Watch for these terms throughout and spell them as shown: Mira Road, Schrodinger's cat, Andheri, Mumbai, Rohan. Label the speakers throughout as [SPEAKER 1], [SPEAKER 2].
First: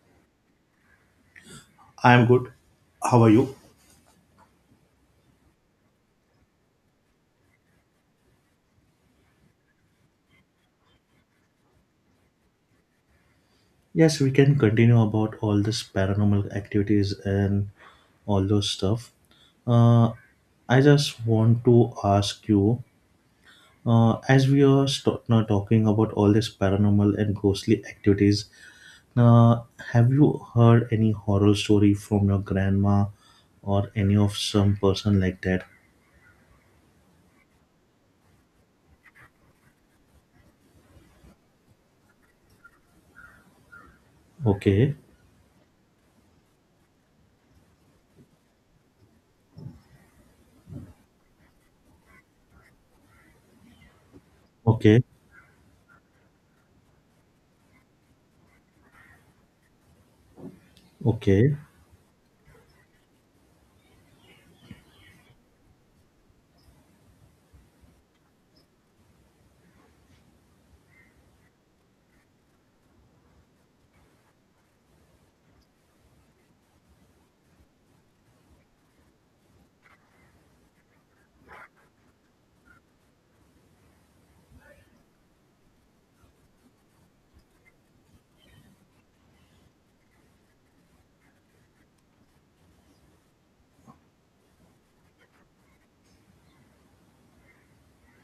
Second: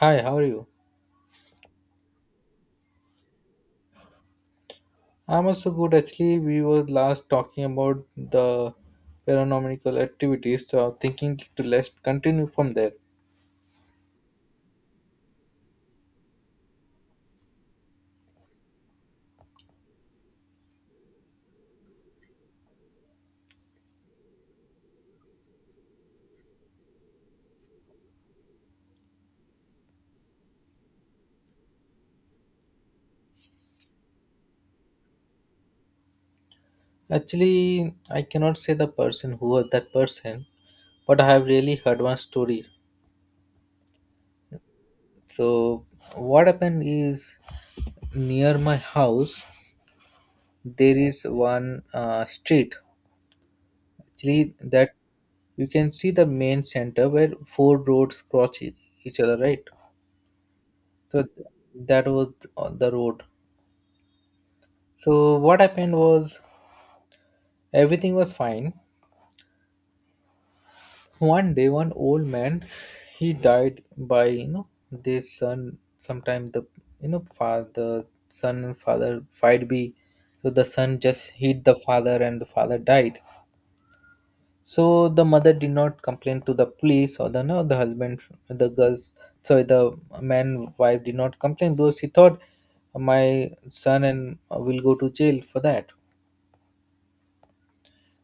[SPEAKER 1] Hi, how are you?
[SPEAKER 2] I'm good. How are you?
[SPEAKER 1] I'm also good. Actually, we were last talking about the paranormal activities, so I'm thinking to let's continue from there.
[SPEAKER 2] Yes, we can continue about all this paranormal activities and all those stuff. Uh, I just want to ask you, as we are now talking about all this paranormal and ghostly activities, uh, have you heard any horror story from your grandma or any of some person like that?
[SPEAKER 1] Actually, I cannot say the person who was that person, but I have really heard one story.
[SPEAKER 2] Okay,
[SPEAKER 1] So, what happened is, near my house there is one street. Actually, that
[SPEAKER 2] okay,
[SPEAKER 1] you can see the main center where four roads cross each other, right? So
[SPEAKER 2] okay,
[SPEAKER 1] that was on the road. So what happened was, everything was fine. One day, one old man, he died by you know this son. Sometimes the you know father, son and father fight be, so the son just hit the father and the father died. So the mother did not complain to the police, or the no the husband, the girls, sorry, the man, wife did not complain because she thought my son and will go to jail for that.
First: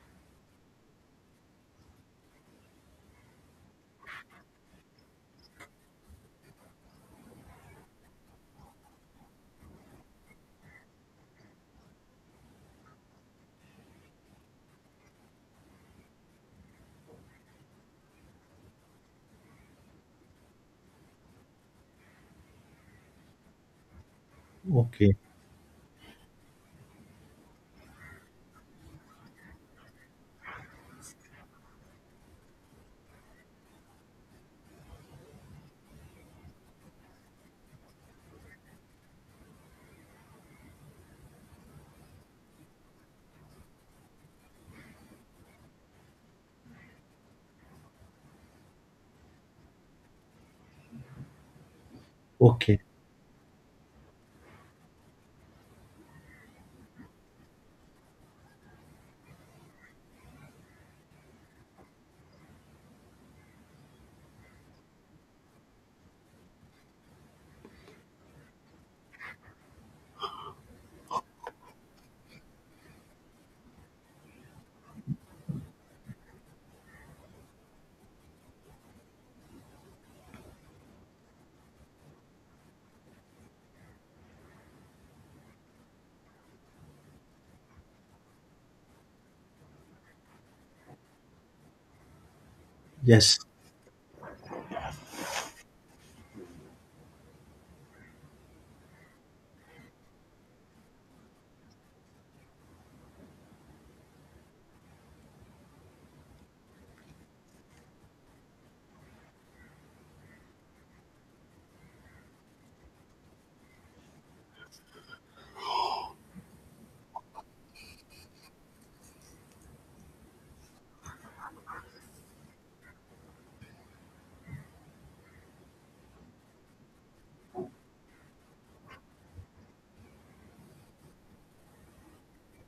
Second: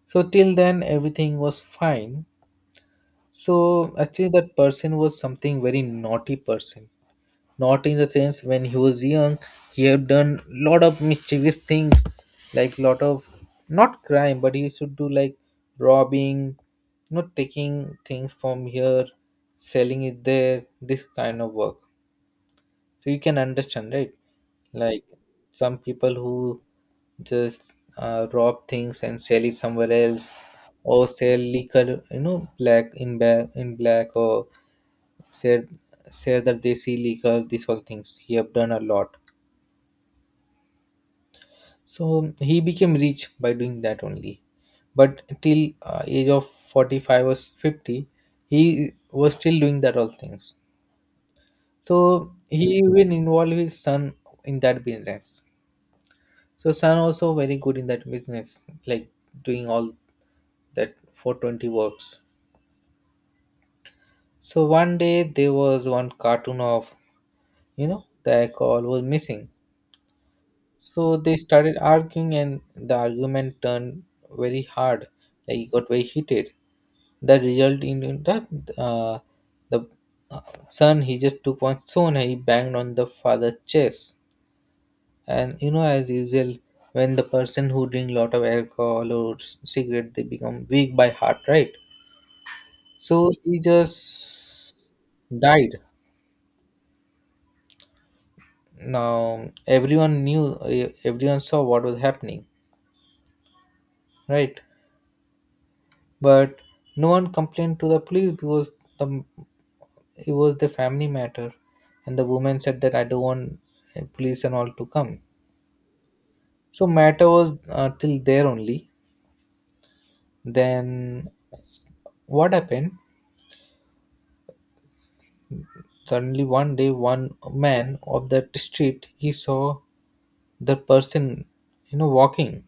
[SPEAKER 1] So till then everything was fine. So actually that person was something very naughty person. Not in the sense, when he was young, he had done lot of mischievous things, like lot of not crime, but he used to do like robbing, not taking things from here, selling it there, this kind of work. So you can understand, right? Like
[SPEAKER 2] okay,
[SPEAKER 1] some people who just rob things and sell it somewhere else, or sell liquor, you know, black in black in black, or sell sell that they see liquor. These all things he have done a lot. So he became rich by doing that only. But till age of 45 or 50, he was still doing that all things. So
[SPEAKER 2] okay.
[SPEAKER 1] he even involved his son in that business. So Sun also very good in that business, like doing all that 420 works. So one day there was one cartoon of, you know, the alcohol was missing. So they started arguing and the argument turned very hard, like it got very heated. That result in that, uh, the uh, son, he just took one stone and he banged on the father's chest. And you know, as usual, when the person who drink lot of alcohol or cigarette, they become weak by heart, right? So
[SPEAKER 2] Yes,
[SPEAKER 1] he just died. Now everyone knew, everyone saw what was happening, right? But no one complained to the police because the it was the family matter, and the woman said that I don't want police and all to come. So matter was till there only. Then what happened? Suddenly one day, one man of that street, he saw the person, you know, walking.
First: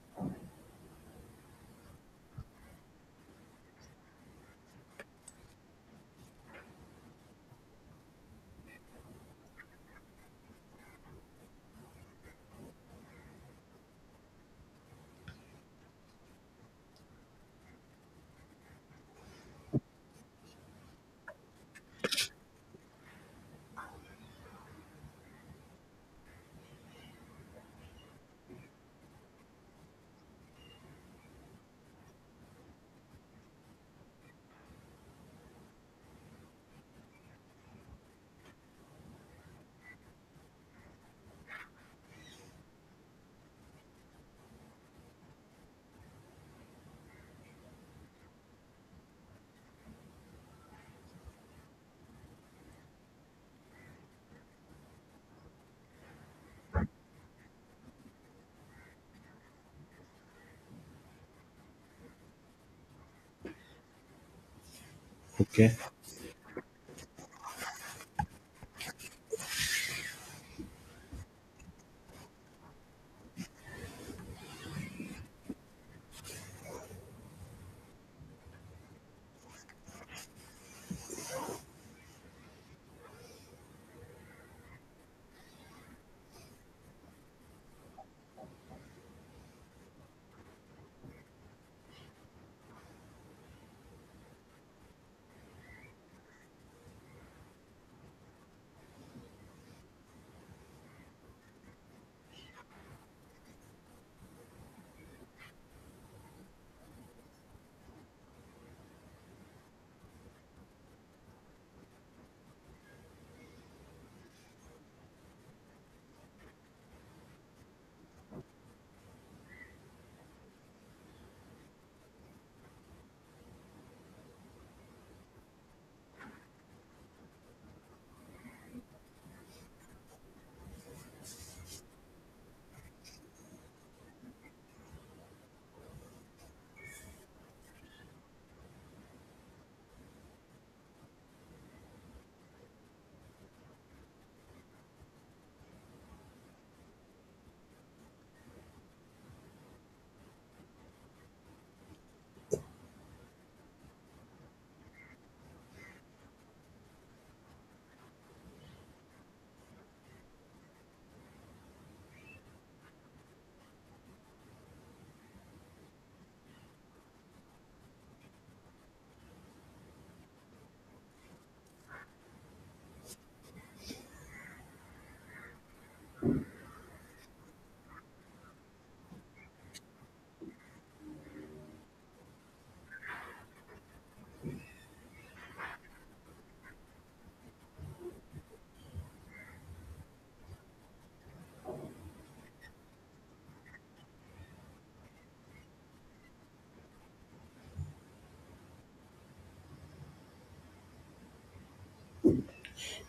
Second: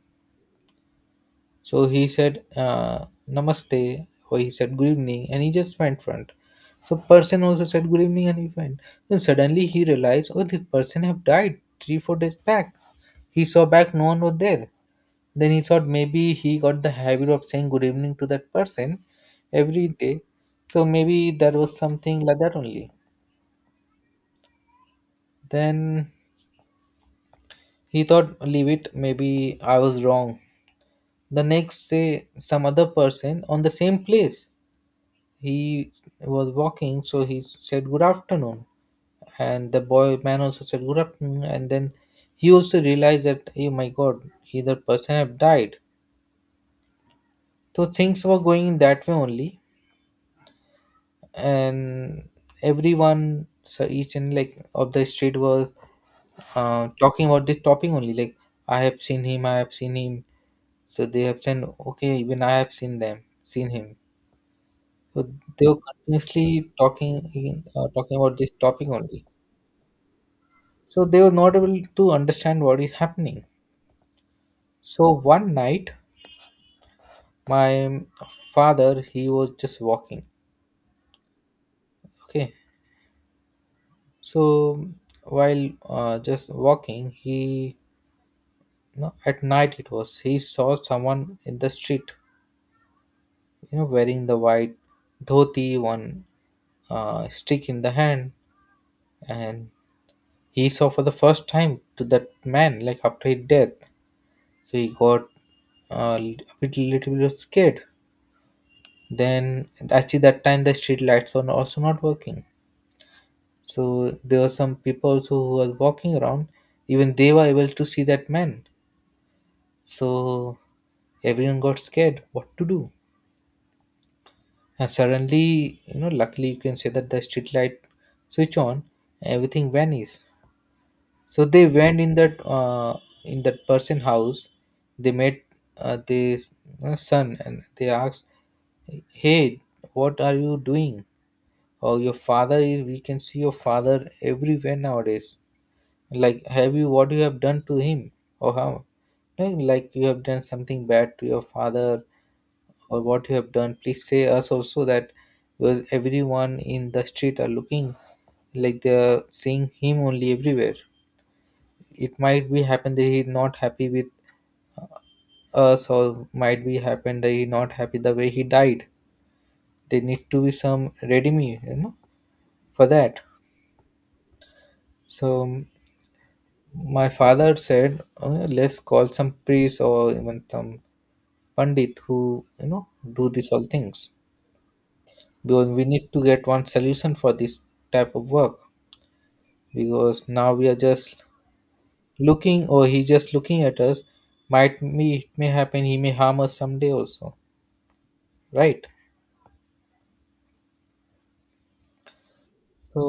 [SPEAKER 1] So he said namaste, or he said good evening, and he just went front. So person also said good evening and he went. Then suddenly he realized, oh, this person have died three four days back. He saw back, no one was there. Then he thought maybe he got the habit of saying good evening to that person every day. So maybe that was something like that only. Then he thought, leave it, maybe I was wrong. The next day, some other person on the same place. He was walking, so he said, good afternoon. And the boy man also said, good afternoon. And then he also realized that, oh my god, either person have died. So things were going that way only. And everyone, so each and like of the street was talking about this topic only. Like, I have seen him, I have seen him. So they have said, okay, even I have seen them, seen him. So they
[SPEAKER 2] okay.
[SPEAKER 1] were continuously talking about this topic only. So they were not able to understand what is happening. So one night, my father, he was just walking. Okay, so while just walking, he you at night it was he saw someone in the street, you know, wearing the white dhoti, one stick in the hand, and he saw for the first time to that man like after his death. So he got a bit little bit scared. Then actually that time the street lights were also not working, so there were some people also who were walking around. Even they were able to see that man. So everyone got scared what to do. And suddenly, you know, luckily you can say that the street light switch on, everything vanishes. So they went in that person house. They met the son, and they asked, "Hey, what are you doing? Oh, your father is? We can see your father everywhere nowadays. Like, have you what you have done to him? Or how? Like, you have done something bad to your father, or what you have done? Please say us also that." Because everyone in the street are looking, like they are seeing him only everywhere. It might be happen that he not happy with us, or might be happen that he not happy the way he died. There need to be some redeeming, you know, for that. So my father said, Let's call some priest or even some pandit who you know do these all things, because we need to get one solution for this type of work, because now we are just looking, or he just looking at us. Might be it may happen he may harm us someday also, right?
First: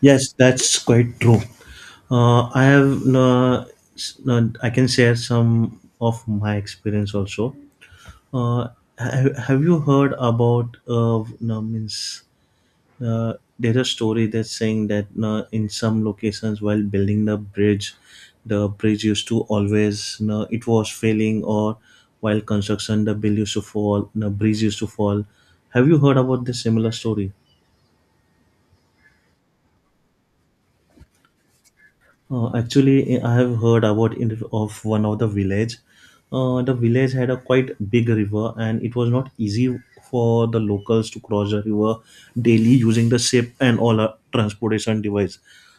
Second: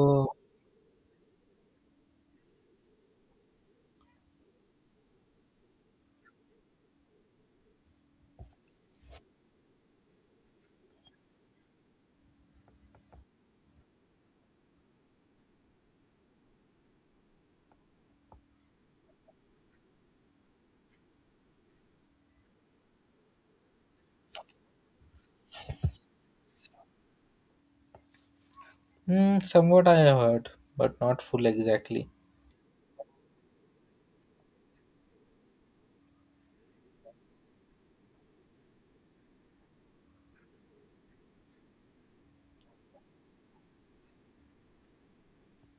[SPEAKER 2] Yes, that's quite true. I have I can share some of my experience also. Uh, have you heard about no, means there's a story that's saying that in some locations while building the bridge used to always no, it was failing or while construction the bill used to fall, the bridge used to fall. Have you heard about this similar story?
[SPEAKER 1] Hmm, somewhat I have heard, but not full exactly.
[SPEAKER 2] Actually, I have heard about it of one of the village. The village had a quite big river, and it was not easy for the locals to cross the river daily using the ship and all our transportation device.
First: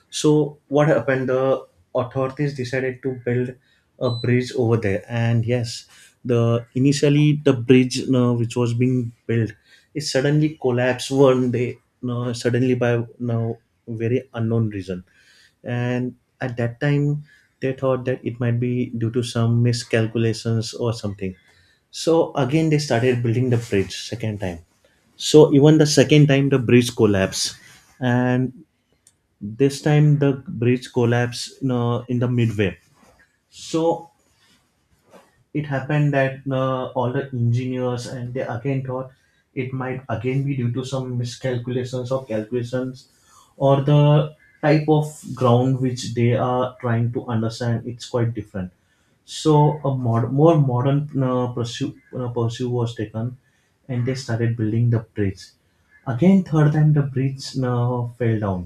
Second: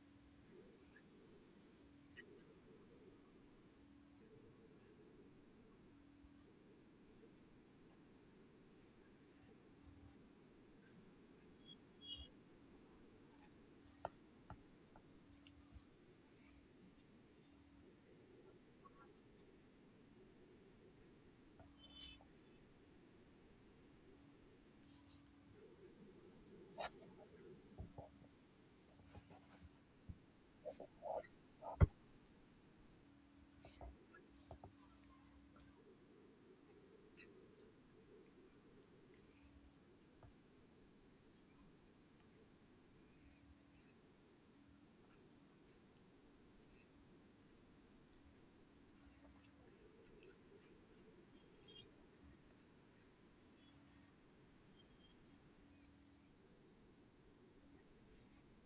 [SPEAKER 2] So what happened? The authorities decided to build a bridge over there, and yes, the initially the bridge which was being built, it suddenly collapsed one day, suddenly by now very unknown reason. And at that time they thought that it might be due to some miscalculations or something, so again they started building the bridge second time. So even the second time the bridge collapsed, and this time the bridge collapsed, you know, in the midway. So it happened that all the engineers, and they again thought it might again be due to some miscalculations or calculations or the type of ground which they are trying to understand it's quite different. So a more modern pursuit was taken, and they started building the bridge again third time. The bridge fell down,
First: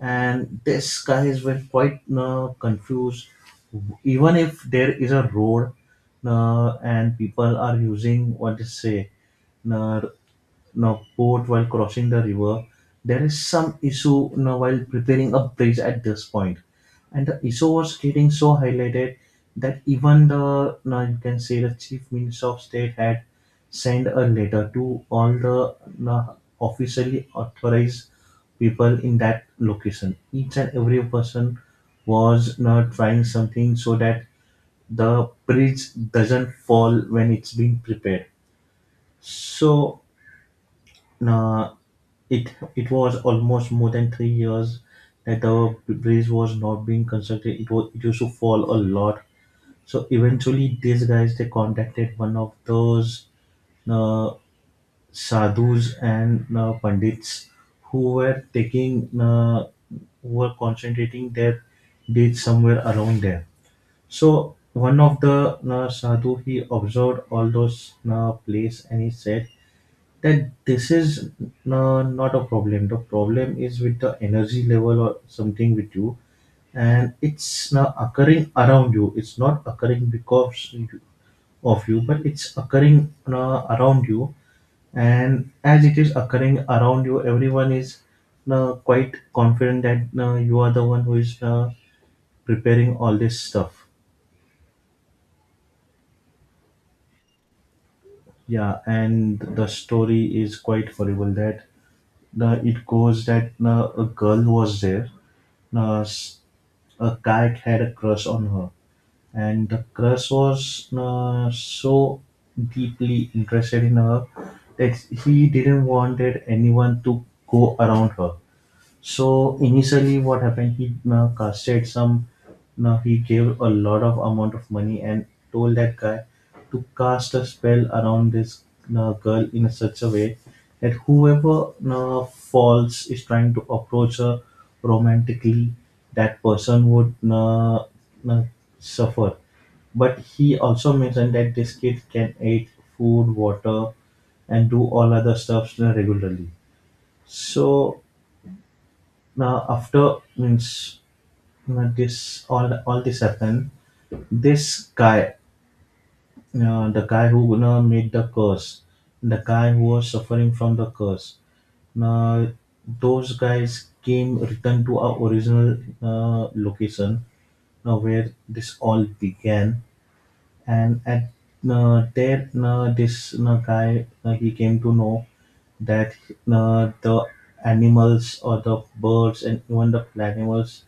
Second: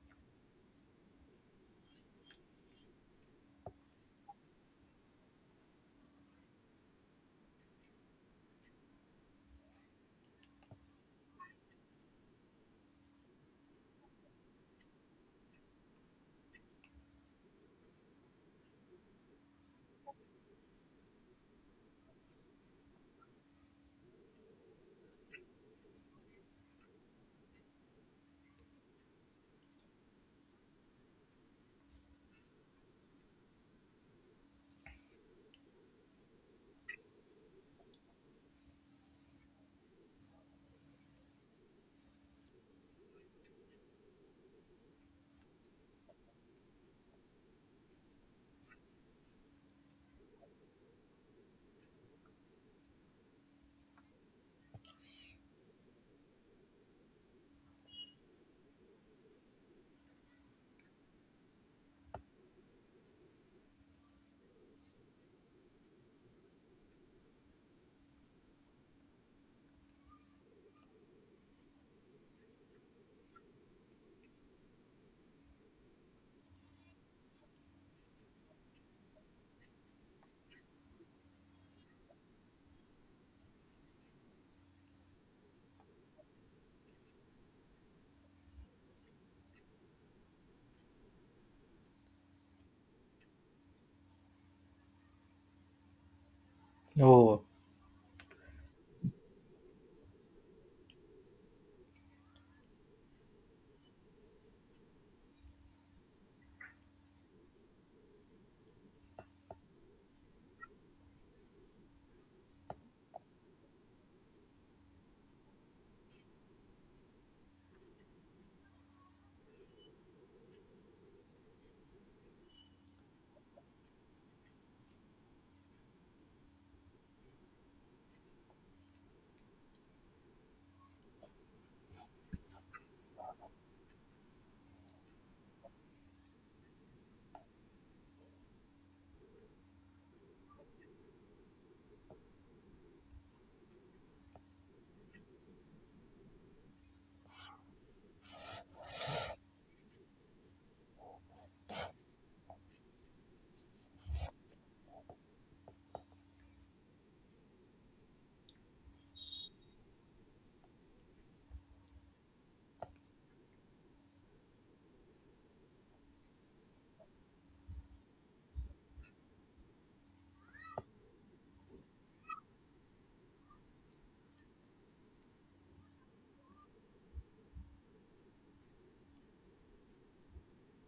[SPEAKER 2] and these guys were quite confused. Even if there is a road, and people are using what to say, uh, now port while crossing the river. There is some issue now while preparing a bridge at this point, and the issue was getting so highlighted that even the now you can say the chief minister of state had sent a letter to all the now officially authorized people in that location. Each and every person was now trying something so that the bridge doesn't fall when it's being prepared. So uh, it was almost more than 3 years that our bridge was not being constructed. It was it used to fall a lot. So eventually, these guys they contacted one of those uh, sadhus and pandits who were taking who were concentrating their deeds somewhere around there. So one of the sadhu he observed all those place and he said that this is not a problem. The problem is with the energy level or something with you, and it's now occurring around you. It's not occurring because of you, but it's occurring around you. And as it is occurring around you, everyone is quite confident that you are the one who is preparing all this stuff.
[SPEAKER 1] Oh,
[SPEAKER 2] Yeah, and the story is quite horrible that it goes that a girl was there, uh, s- a cat had a crush on her, and the crush was so deeply interested in her that he didn't wanted anyone to go around her. So initially, what happened? He casted some. Now he gave a lot of amount of money and told that guy to cast a spell around this girl in a such a way that whoever falls is trying to approach her romantically, that person would uh, suffer. But he also mentioned that this kid can eat food, water, and do all other stuffs regularly. So now after means, you know, this all this happened, this guy, you know, the guy who, you know, made the curse, the guy who was suffering from the curse. Now those guys came returned to our original location, where this all began, and at there this guy he came to know that the animals or the birds and even the animals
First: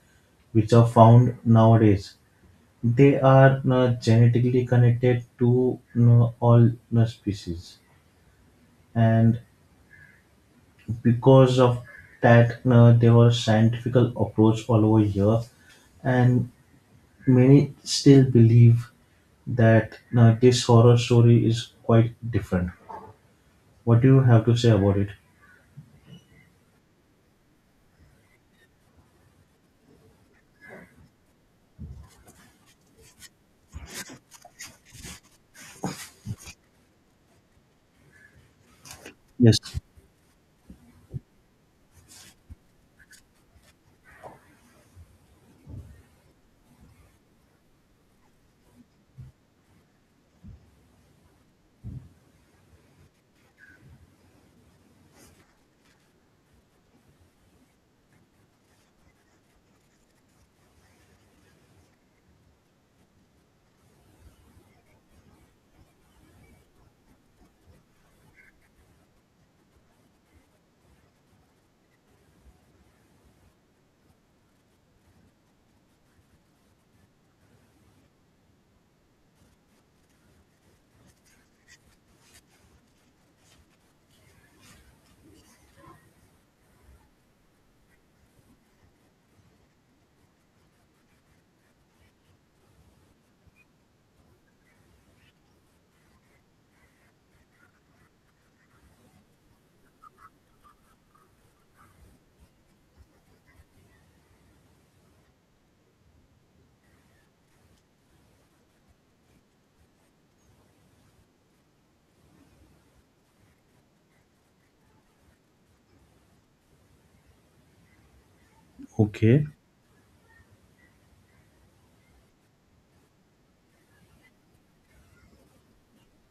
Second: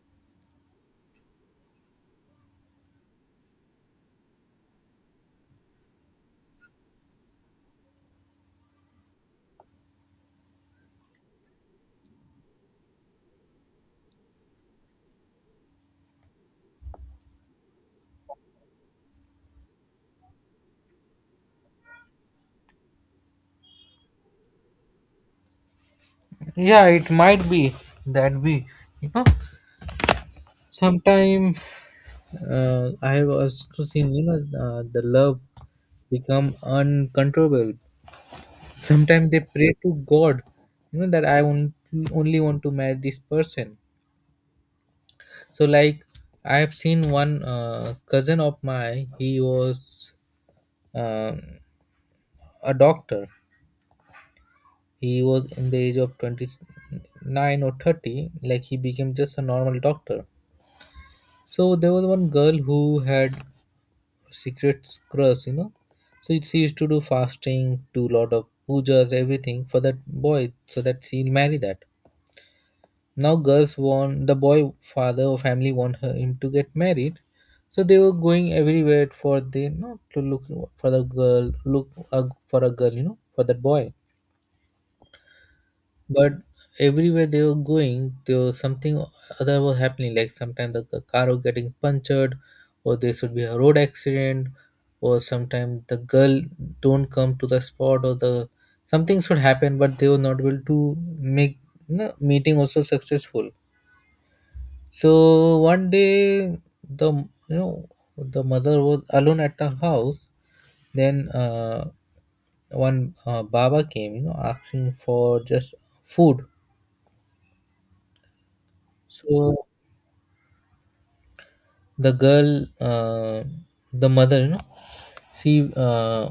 [SPEAKER 2] which are found nowadays. They are genetically connected to all species, and because of that, there was scientific approach all over here, and many still believe that this horror story is quite different. What do you have to say about it?
[SPEAKER 1] yeah, it might be that be. You know, sometime I have also seen, you know, the love become uncontrollable. Sometimes they
[SPEAKER 2] Yes.
[SPEAKER 1] pray to God, you know, that I want only want to marry this person. So, like, I have seen one cousin of mine. He was um a doctor. He was in the age of 29 or 30, like he became just a normal doctor. So there was one girl who had secret crush, you know. So she used to do fasting, do lot of pujas, everything for that boy, so that she'll marry that. Now girls want the boy, father or family want her him to get married. So they were going everywhere for the you know to look for the girl, look for a girl, you know, for that boy. But everywhere they were going there was something other was happening. Like sometimes the car was getting punctured, or there should be a road accident, or sometimes the girl don't come to the spot, or the something should happen. But they were not able to make you meeting also successful. So one day, the you know the mother was alone at the house. Then one baba came, you know, asking for just food.
[SPEAKER 2] Okay.
[SPEAKER 1] So the girl uh, the mother, you know, she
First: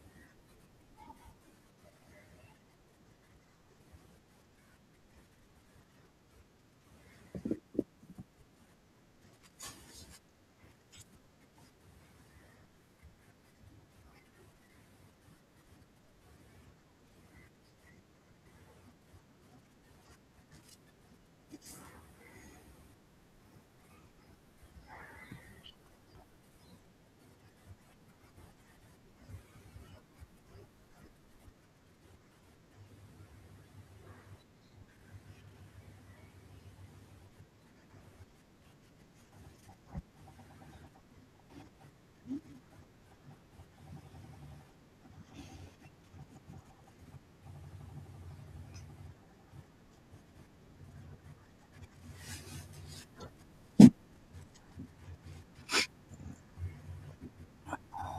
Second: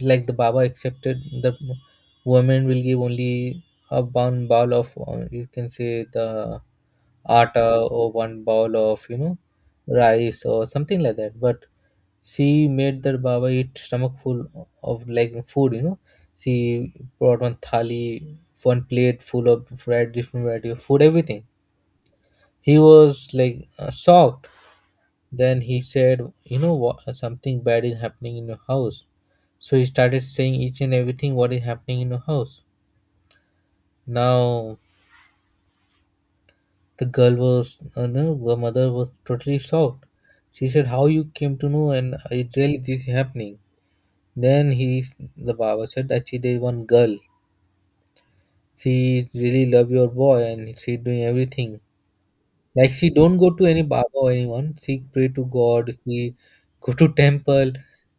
[SPEAKER 1] like the baba accepted, the woman will give only a one bowl of, you can say, the atta, or one bowl of, you know, rice or something like that, but she made the baba eat stomach full of like food, you know. She brought one thali, one plate full of variety different variety of food, everything. He was like shocked. Then he said, you know what? Something bad is happening in your house. So he started saying each and everything what is happening in your house. Now the girl was, no, the mother was totally shocked. She said, "How you came to know?" And it really this is happening. Then the Baba said, actually there is one girl. She really love your boy and she doing everything. Like she don't go to any Baba or anyone. She pray to God, she go to temple,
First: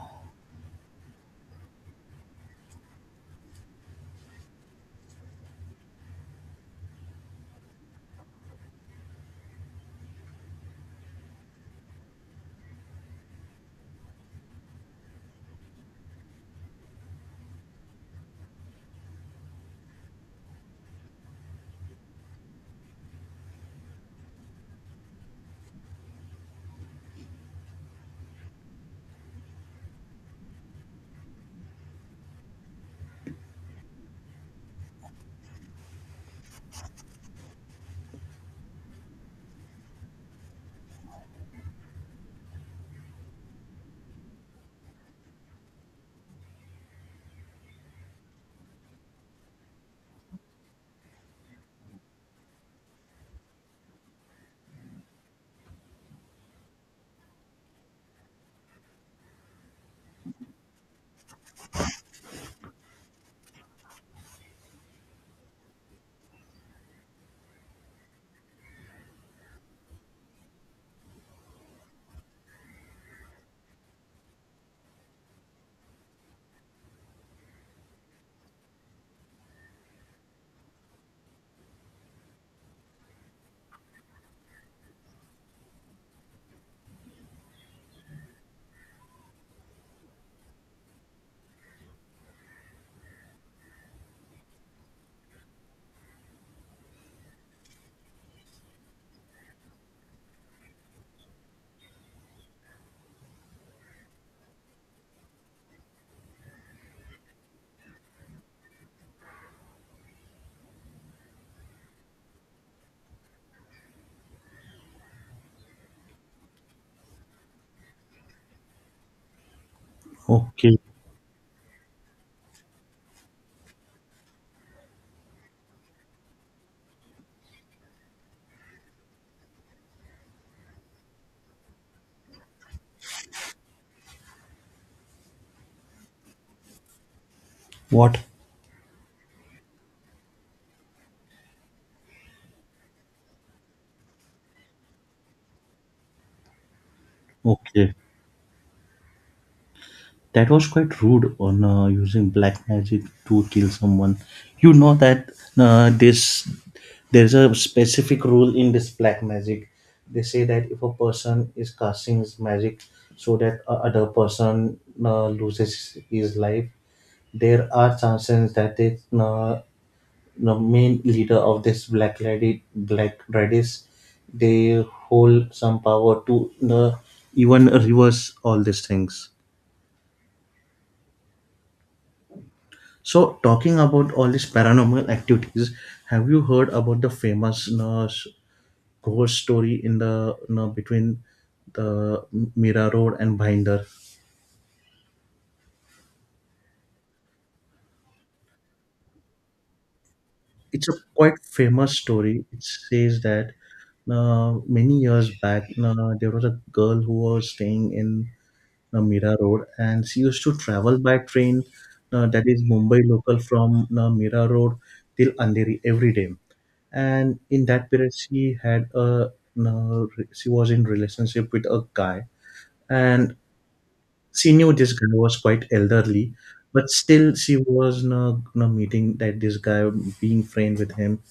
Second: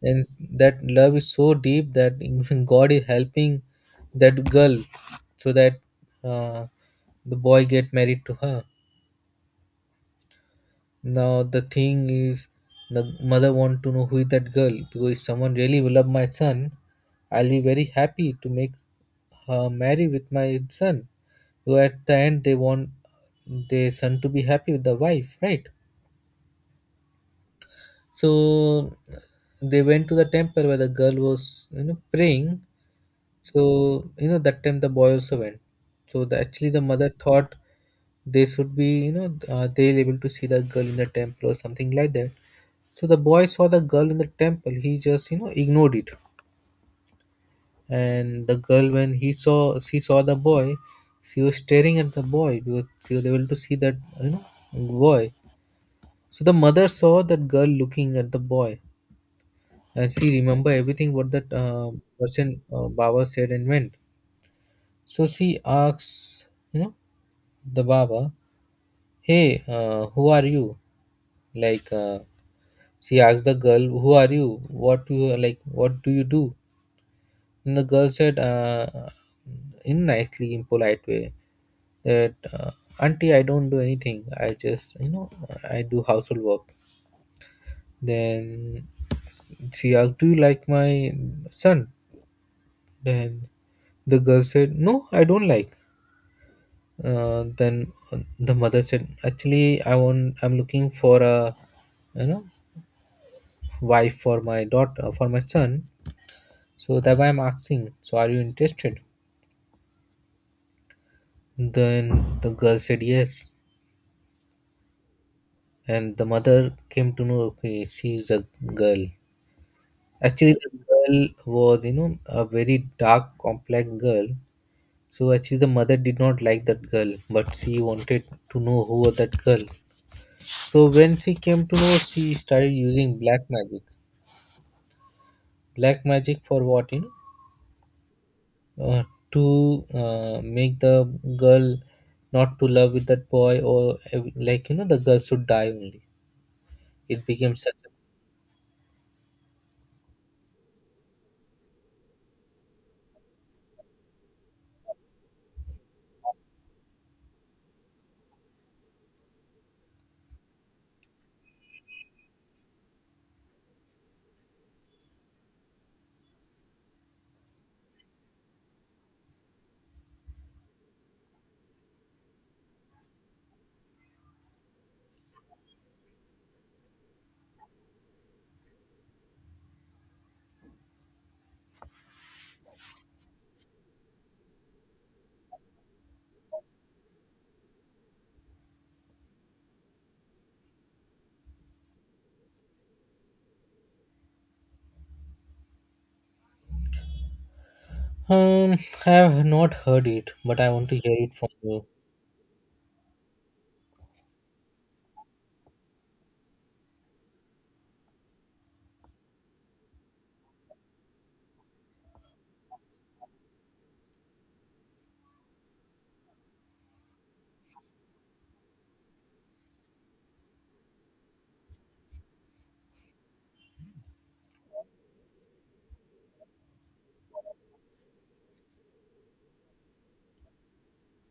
[SPEAKER 1] and that love is so deep that even God is helping that girl so that uh, the boy get married to her. Now the thing is, the mother want to know who is that girl, because if someone really will love my son, I'll be very happy to make her marry with my son. So at the end, they want their son to be happy with the wife, right? So they went to the temple where the girl was, you know, praying. So you know that time the boy also went. So actually the mother thought they should be, you know, they'll able to see the girl in the temple or something like that. So the boy saw the girl in the temple. He just, you know, ignored it. And the girl, when he saw, she saw the boy. She was staring at the boy because she was able to see that, you know, boy. So the mother saw that girl looking at the boy, and she remember everything what that person Baba said and went. So she asks, you know, the Baba, "Hey, who are you?" Like she asked the girl, "Who are you? What do you like? What do you do?" And the girl said, in nicely, in polite way, that "Auntie, I don't do anything. I just, you know, I do household work." Then she asked, "Do you like my son?" Then the girl said, "No, I don't like." Then the mother said, "Actually, I want. I'm looking for a, you know, wife for my daughter, for my son. So that's why I'm asking. So are you interested?" Then the girl said yes, and the mother came to know. Okay, she is a girl. Actually, the
[SPEAKER 2] Okay.
[SPEAKER 1] girl was, you know, a very dark, complex girl. So actually, the mother did not like that girl, but she wanted to know who was that girl. So when she came to know, she started using black magic. Black magic for what? You know,
[SPEAKER 2] What?
[SPEAKER 1] uh, to make the girl not to love with that boy, or like you know, the girl should die only. It became such.
[SPEAKER 2] Okay. That was quite rude on using black magic to kill someone. You know that this there's a specific rule in this black magic. They say that if a person is casting his magic so that a other person loses his life, there are chances that the main leader of this black lady black radish they hold some power to even reverse all these things. So, talking about all these paranormal activities, have you heard about the famous, you know, ghost story in the, you know, between the Mira Road and Binder?
[SPEAKER 1] um, I have not heard it, but I
[SPEAKER 2] It's
[SPEAKER 1] want
[SPEAKER 2] a
[SPEAKER 1] to hear
[SPEAKER 2] quite
[SPEAKER 1] it from you.
[SPEAKER 2] famous story. It says that many years back, there was a girl who was staying in Mira Road, and she used to travel by train, that is Mumbai local from Mira Road till Andheri every day. And in that period, she had a she was in relationship with a guy, and she knew this guy was quite elderly, but still she was meeting that this guy, being friend with him,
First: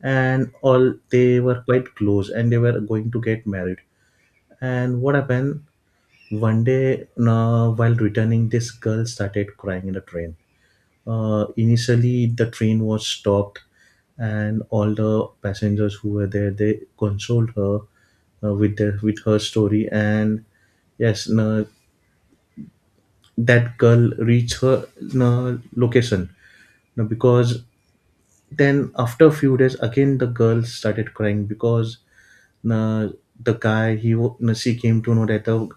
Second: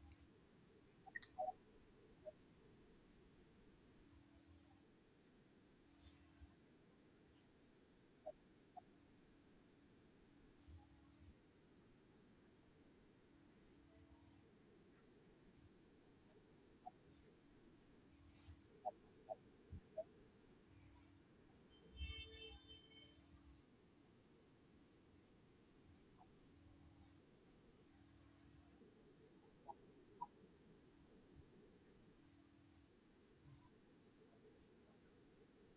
[SPEAKER 2] and all they were quite close, and they were going to get married. And what happened? One day, while returning, this girl started crying in the train. Initially, the train was stopped, and all the passengers who were there they consoled her with her story. And yes, no, that girl reached her no, location now because then after a few days, again the girl started crying because uh, the guy she came to know that the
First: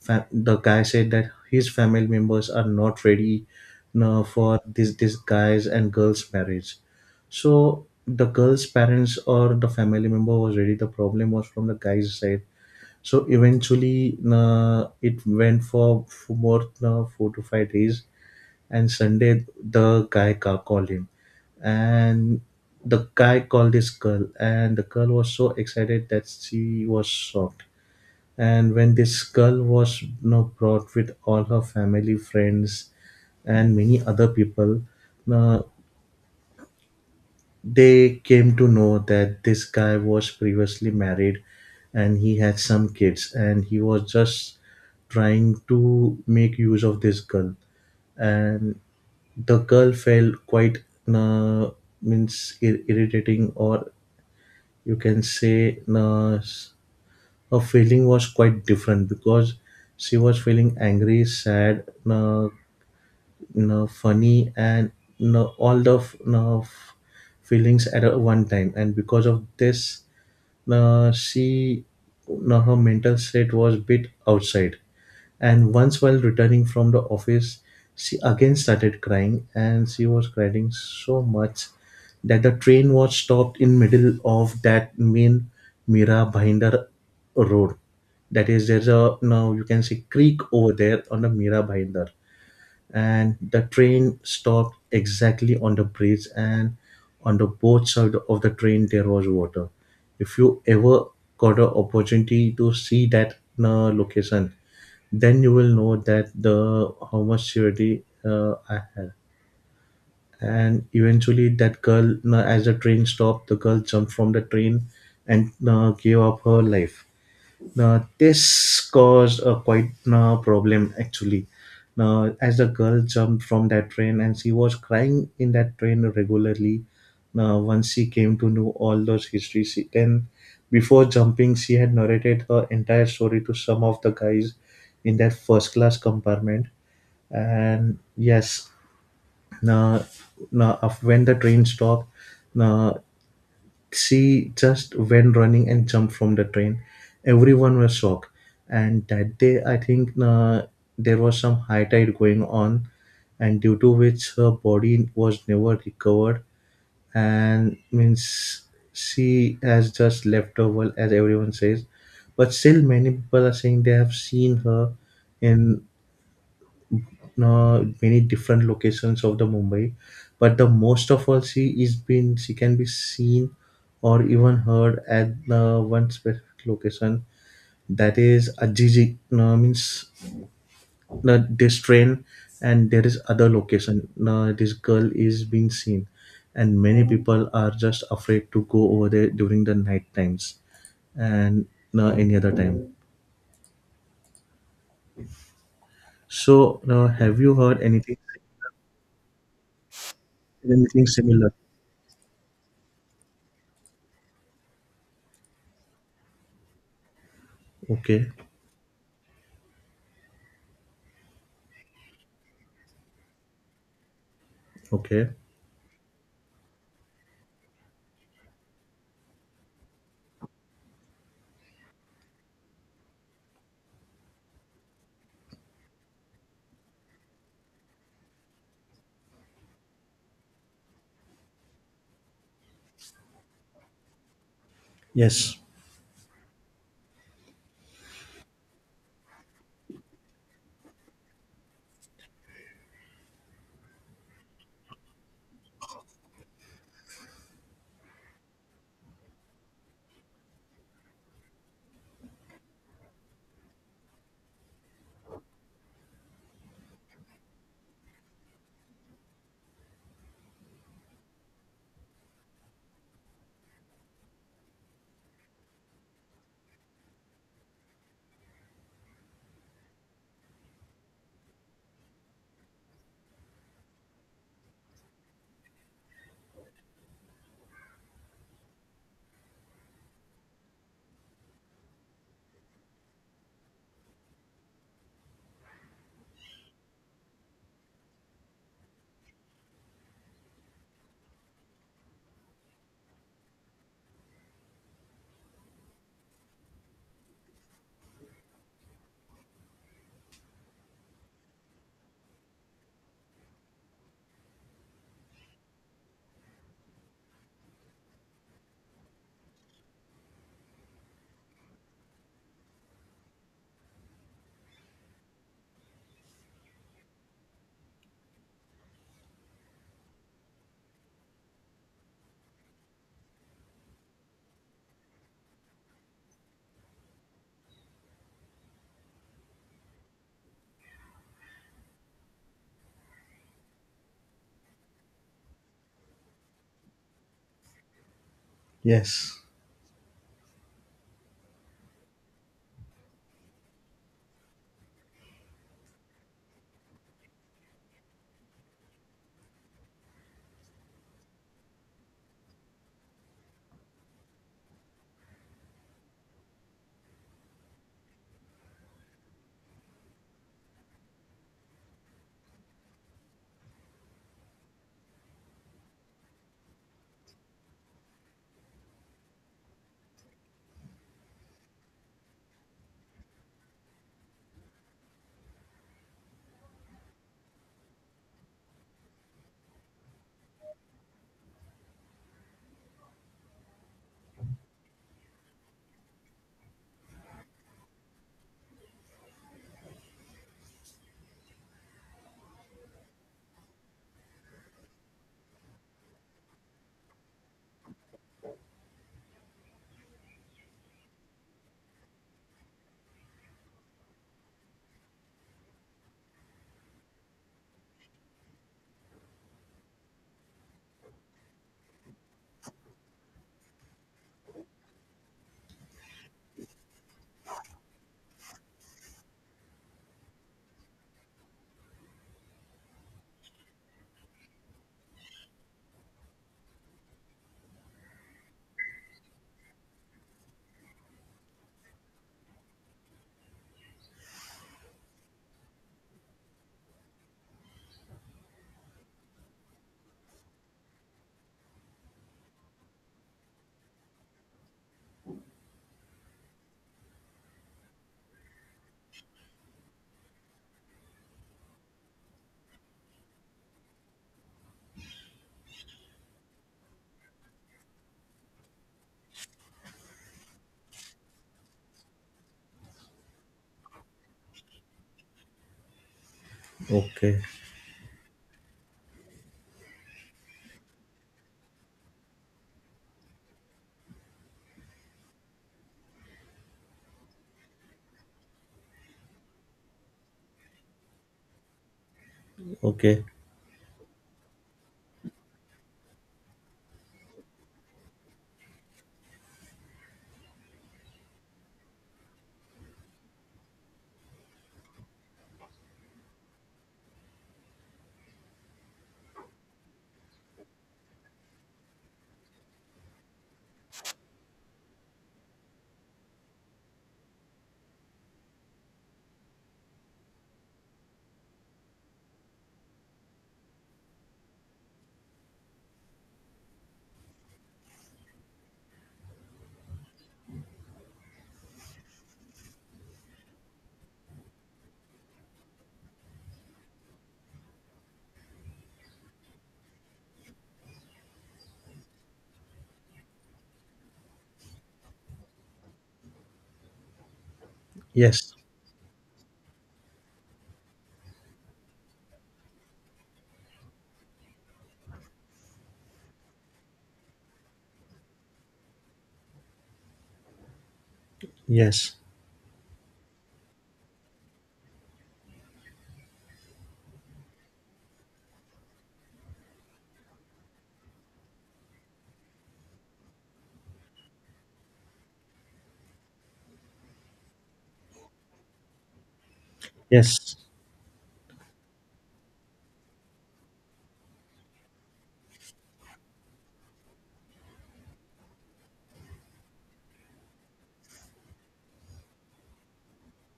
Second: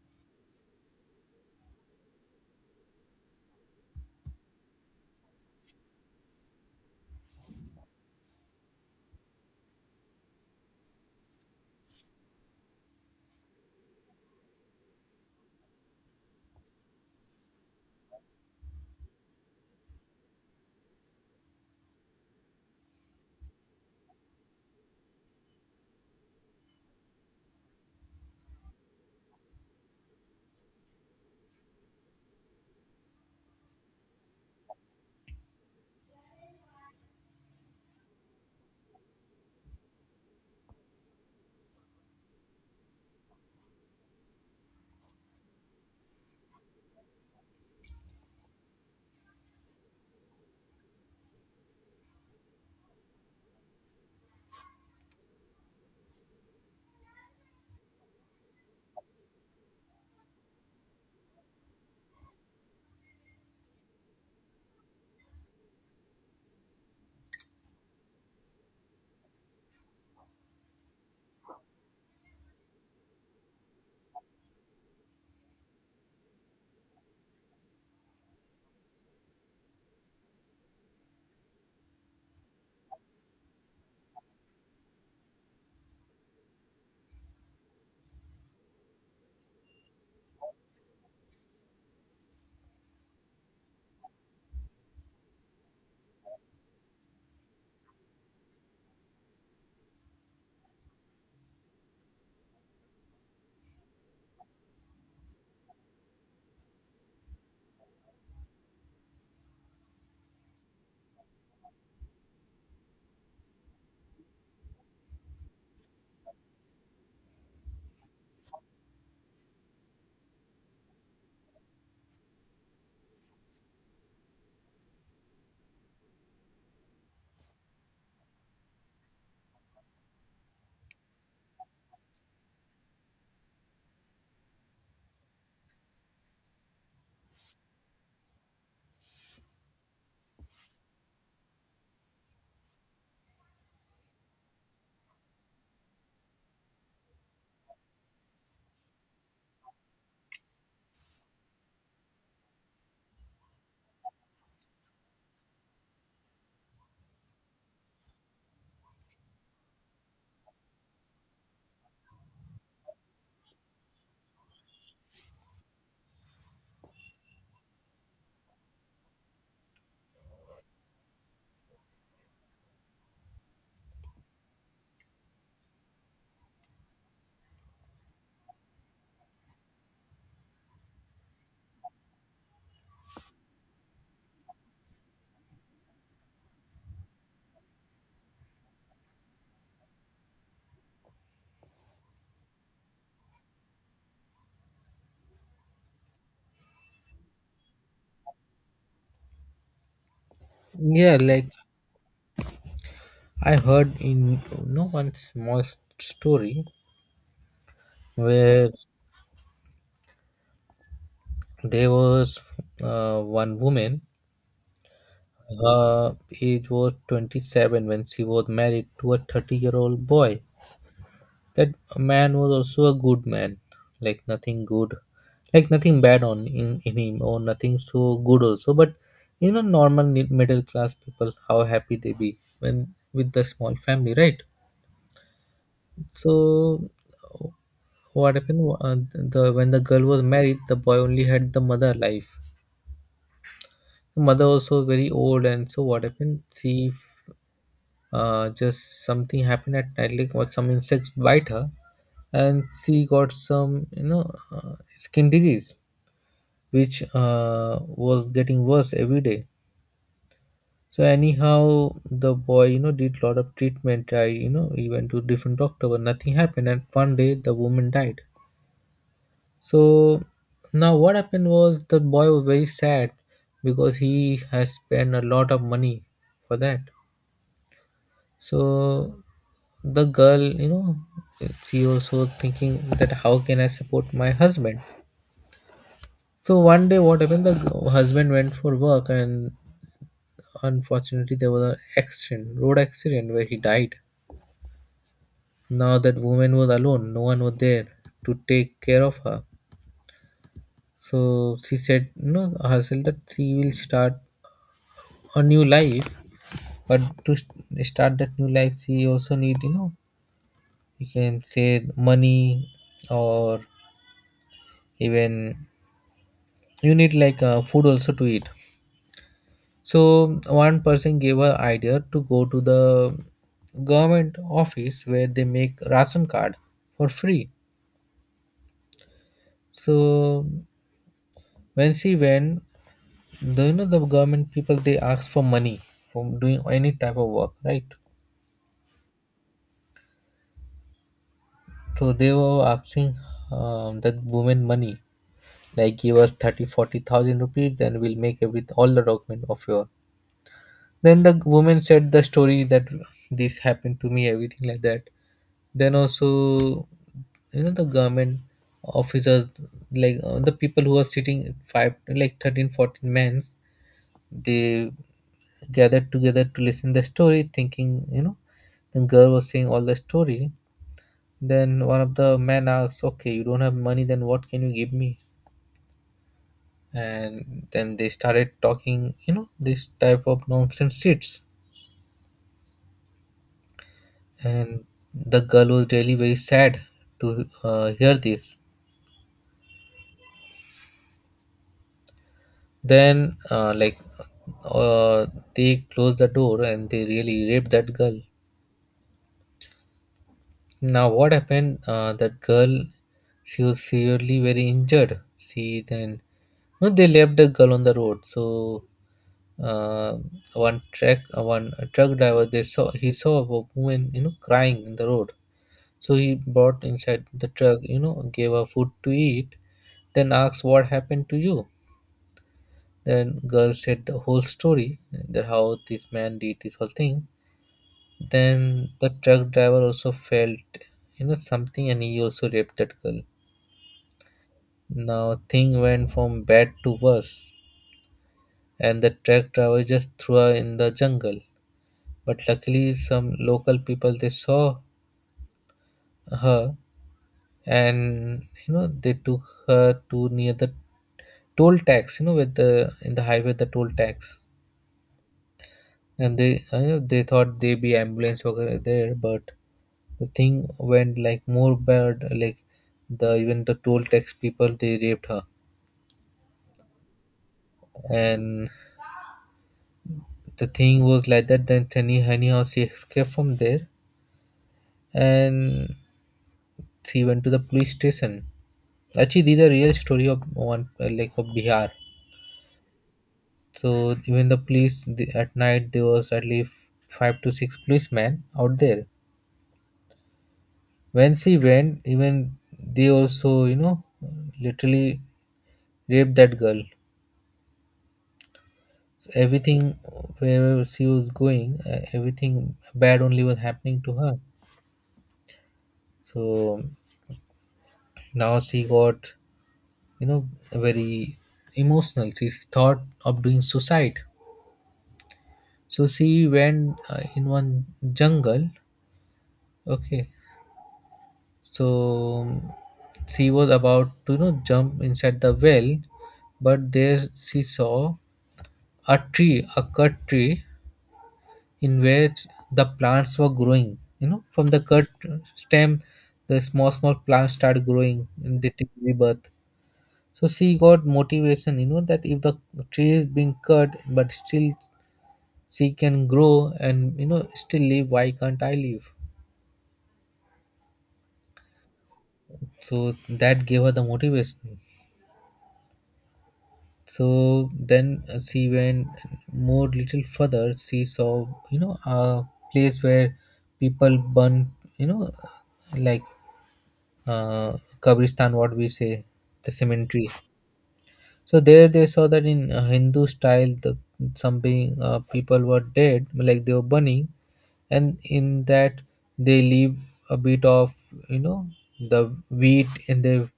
[SPEAKER 2] the guy said that his family members are not ready for this guys and girls marriage. So the girl's parents or the family member was ready. The problem was from the guy's side. So eventually, it went for more 4 to 5 days, and Sunday the guy called him, and the guy called this girl, and the girl was so excited that she was shocked. And when this girl was, you know, brought with all her family friends and many other people, uh, they came to know that this guy was previously married and he had some kids and he was just trying to make use of this girl, and the girl felt quite uh, means irritating or you can say her feeling was quite different because she was feeling angry sad, uh, funny and all the uh, feelings at a one time, and because of this she now her mental state was bit outside. And once while returning from the office, she again started crying and she was crying so much that the train was stopped in middle of that main Mira Bhinder road, that is there's a now you can see creek over there on the Mira Bhinder, and the train stopped exactly on the bridge, and on the both side of the train there was water. If you ever got an opportunity to see that location, then you will know that the how much surety I had. And eventually that girl as the train stopped the girl jumped from the train and gave up her life. Now, this caused a quite problem actually. Now, as the girl jumped from that train and she was crying in that train regularly. Now, once she came to know all those histories, she, then before jumping, she had narrated her entire story to some of the guys in that first class compartment. And yes, now, when the train stopped, now she just went running and jumped from the train. Everyone was shocked. And that day, I think, there was some high tide going on, and due to which her body was never recovered. And means she has just left the world, as everyone says. But still, many people are saying they have seen her in many different locations of the Mumbai, but the most of all she is been she can be seen or even heard at one specific location, that is Ajiji, means this train. And there is other location this girl is being seen, and many people are just afraid to go over there during the night times and any other time. So have you heard anything
[SPEAKER 1] Yeah,
[SPEAKER 2] similar?
[SPEAKER 1] like I heard in you know one small story
[SPEAKER 2] Okay,
[SPEAKER 1] where there was one woman.
[SPEAKER 2] okay.
[SPEAKER 1] Her age was 27 when she was married to a 30-year-old boy. That man was also a good man, like nothing good, like nothing bad on in him, or nothing so good also. But you know, normal middle class people, how happy they be when with the small family, right?
[SPEAKER 2] Yes.
[SPEAKER 1] So, what happened? The when the girl was married, the boy only had the mother alive. The mother also very old, and so what happened? She just something happened at night like what some insects bite her, and she got some you know skin disease which was getting worse every day. So anyhow the boy you know did lot of treatment. I you know he went to different doctor but nothing happened, and one day the woman died. So now what happened was the boy was very sad because he has spent a lot of money for that. So the girl you know she also thinking that how can I support my husband. So one day what happened, the husband went for work and unfortunately there was an accident, road accident where he died. Now that woman was alone, no one was there to take care of her. So she said you know herself that she will start a new life. But to start that new life she also need you know, you can say money, or even you need like food also to eat. So one person gave her idea to go to the government office where they make ration card for free. So when she went, the you know the government people they ask for money for doing any type of work, right?
[SPEAKER 2] Yes.
[SPEAKER 1] So they were asking that woman money, like give us 30, 40,000 rupees, then we'll make it with all the document of your. Then the woman said the story that this happened to me everything like that. Then also you know the government officers, like the people who are sitting five like 13, fourteen 14 men, they gathered together to listen the story thinking you know the girl was saying all the story. Then one of the men asks okay you don't have money then what can you give me. And then they started talking you know this type of nonsense shits. And the girl was really very sad to hear this. Then, uh, they closed the door and they really raped that girl. Now, what happened? That girl, she was severely very injured. She then, no, they left the girl on the road. So, uh, one truck driver, they saw he saw a woman, you know, crying in the road. So he brought inside the truck, you know, gave her food to eat, then asked what happened to you. Then girl said the whole story, that how this man did this whole thing. Then the truck driver also felt you know something, and he also raped that girl. Now thing went from bad to worse, and the truck driver just threw her in the jungle. But luckily some local people they saw her, and you know they took her to near the toll tax, you know, with the in the highway the toll tax, and they you know they thought they be ambulance worker there. But the thing went like more bad, like the even the Toltecs people they raped her.
[SPEAKER 2] Okay.
[SPEAKER 1] And the thing was like that, then Sunny anyhow she escaped from there, and she went to the police station. Actually these are real story of one like of Bihar.
[SPEAKER 2] Okay.
[SPEAKER 1] So even the police the, at night there was at least five to six policemen out there. When she went, even they also you know literally raped that girl. Everything, where she was going, everything bad only was happening to her. So now she got you know very emotional, she thought of doing suicide. So she went in one jungle, okay. So she was about to you know jump inside the well, but there she saw a tree, a cut tree in which the plants were growing. You know, from the cut stem, the small small plants start growing
[SPEAKER 2] Yes.
[SPEAKER 1] and they take rebirth. So she got motivation. You know that if the tree is being cut, but still she can grow and you know still live. Why can't I live?
[SPEAKER 2] Yes.
[SPEAKER 1] So that gave her the motivation. So then she went more little further. She saw you know a place where people burn you know like Kabristan, what we say, the cemetery.
[SPEAKER 2] Yes.
[SPEAKER 1] So there they saw that in Hindu style, the, some being, people were dead, like they were burning, and in that they leave a bit of you know the wheat and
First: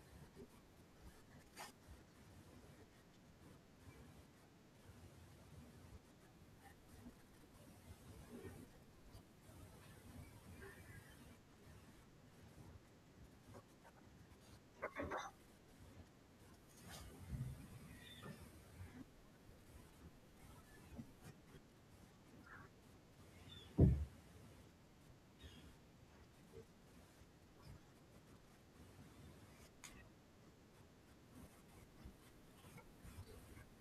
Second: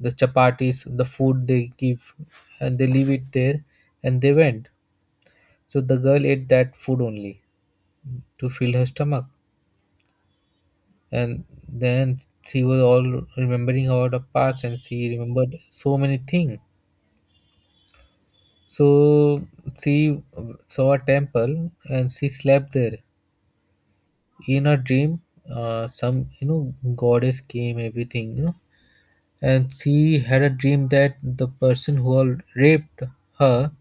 [SPEAKER 1] the chapatis, the food they give, and they leave it there, and they went. So the girl ate that food only to fill her stomach. And then she was all remembering about the past and she remembered so many things. So she saw a temple and she slept there. In a dream some you know goddess came everything you know, and she had a dream that the person who all raped her,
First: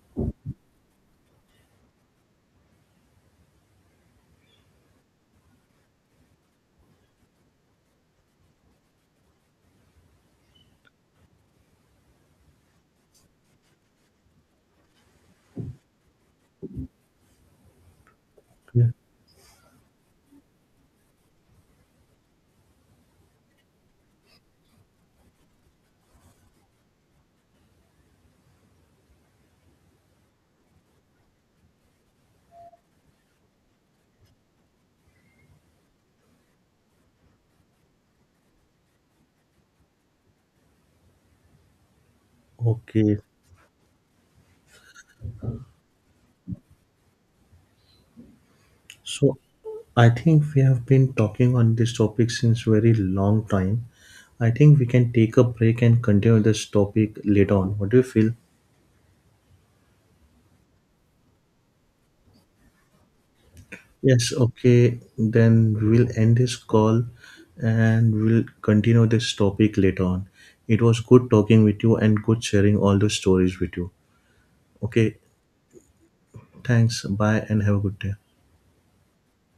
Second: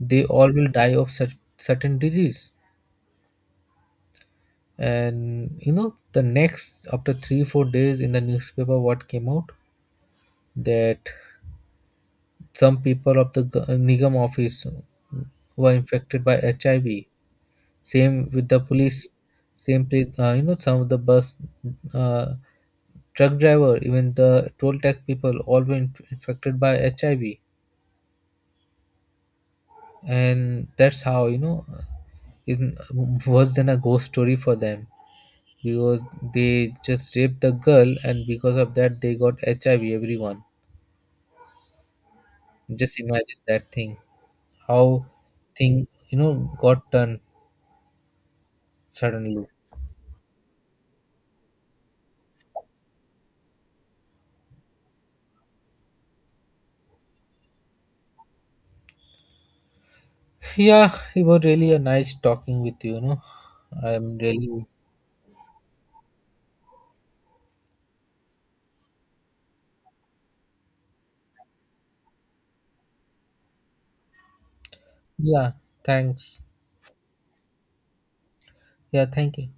[SPEAKER 1] they all will die of such certain disease. And you know the next after 3 4 days in the newspaper what came out, that some people of the Nigam office were infected by HIV. Same with the
[SPEAKER 2] Yeah.
[SPEAKER 1] police. Same place, you know, some of the bus, uh, truck driver, even the toll tax people, all were infected by HIV, and that's how you know, it worse than a ghost story for them, because they just raped the girl, and because of that, they got HIV. Everyone, just
[SPEAKER 2] Okay.
[SPEAKER 1] imagine that thing. How thing you know got done
[SPEAKER 2] So
[SPEAKER 1] suddenly.
[SPEAKER 2] I think we have been talking on this topic since very long time. I think we can take a break and continue this topic later on. What do you feel?
[SPEAKER 1] Yeah, it was really a nice talking with you, you know. I'm
[SPEAKER 2] Yes,
[SPEAKER 1] really
[SPEAKER 2] okay. Then we'll end this call and we'll continue this topic later on. It was good talking with you and good sharing all the stories with you. Okay,
[SPEAKER 1] yeah, thanks.
[SPEAKER 2] thanks. Bye and have a good day.
[SPEAKER 1] Yeah, thank you.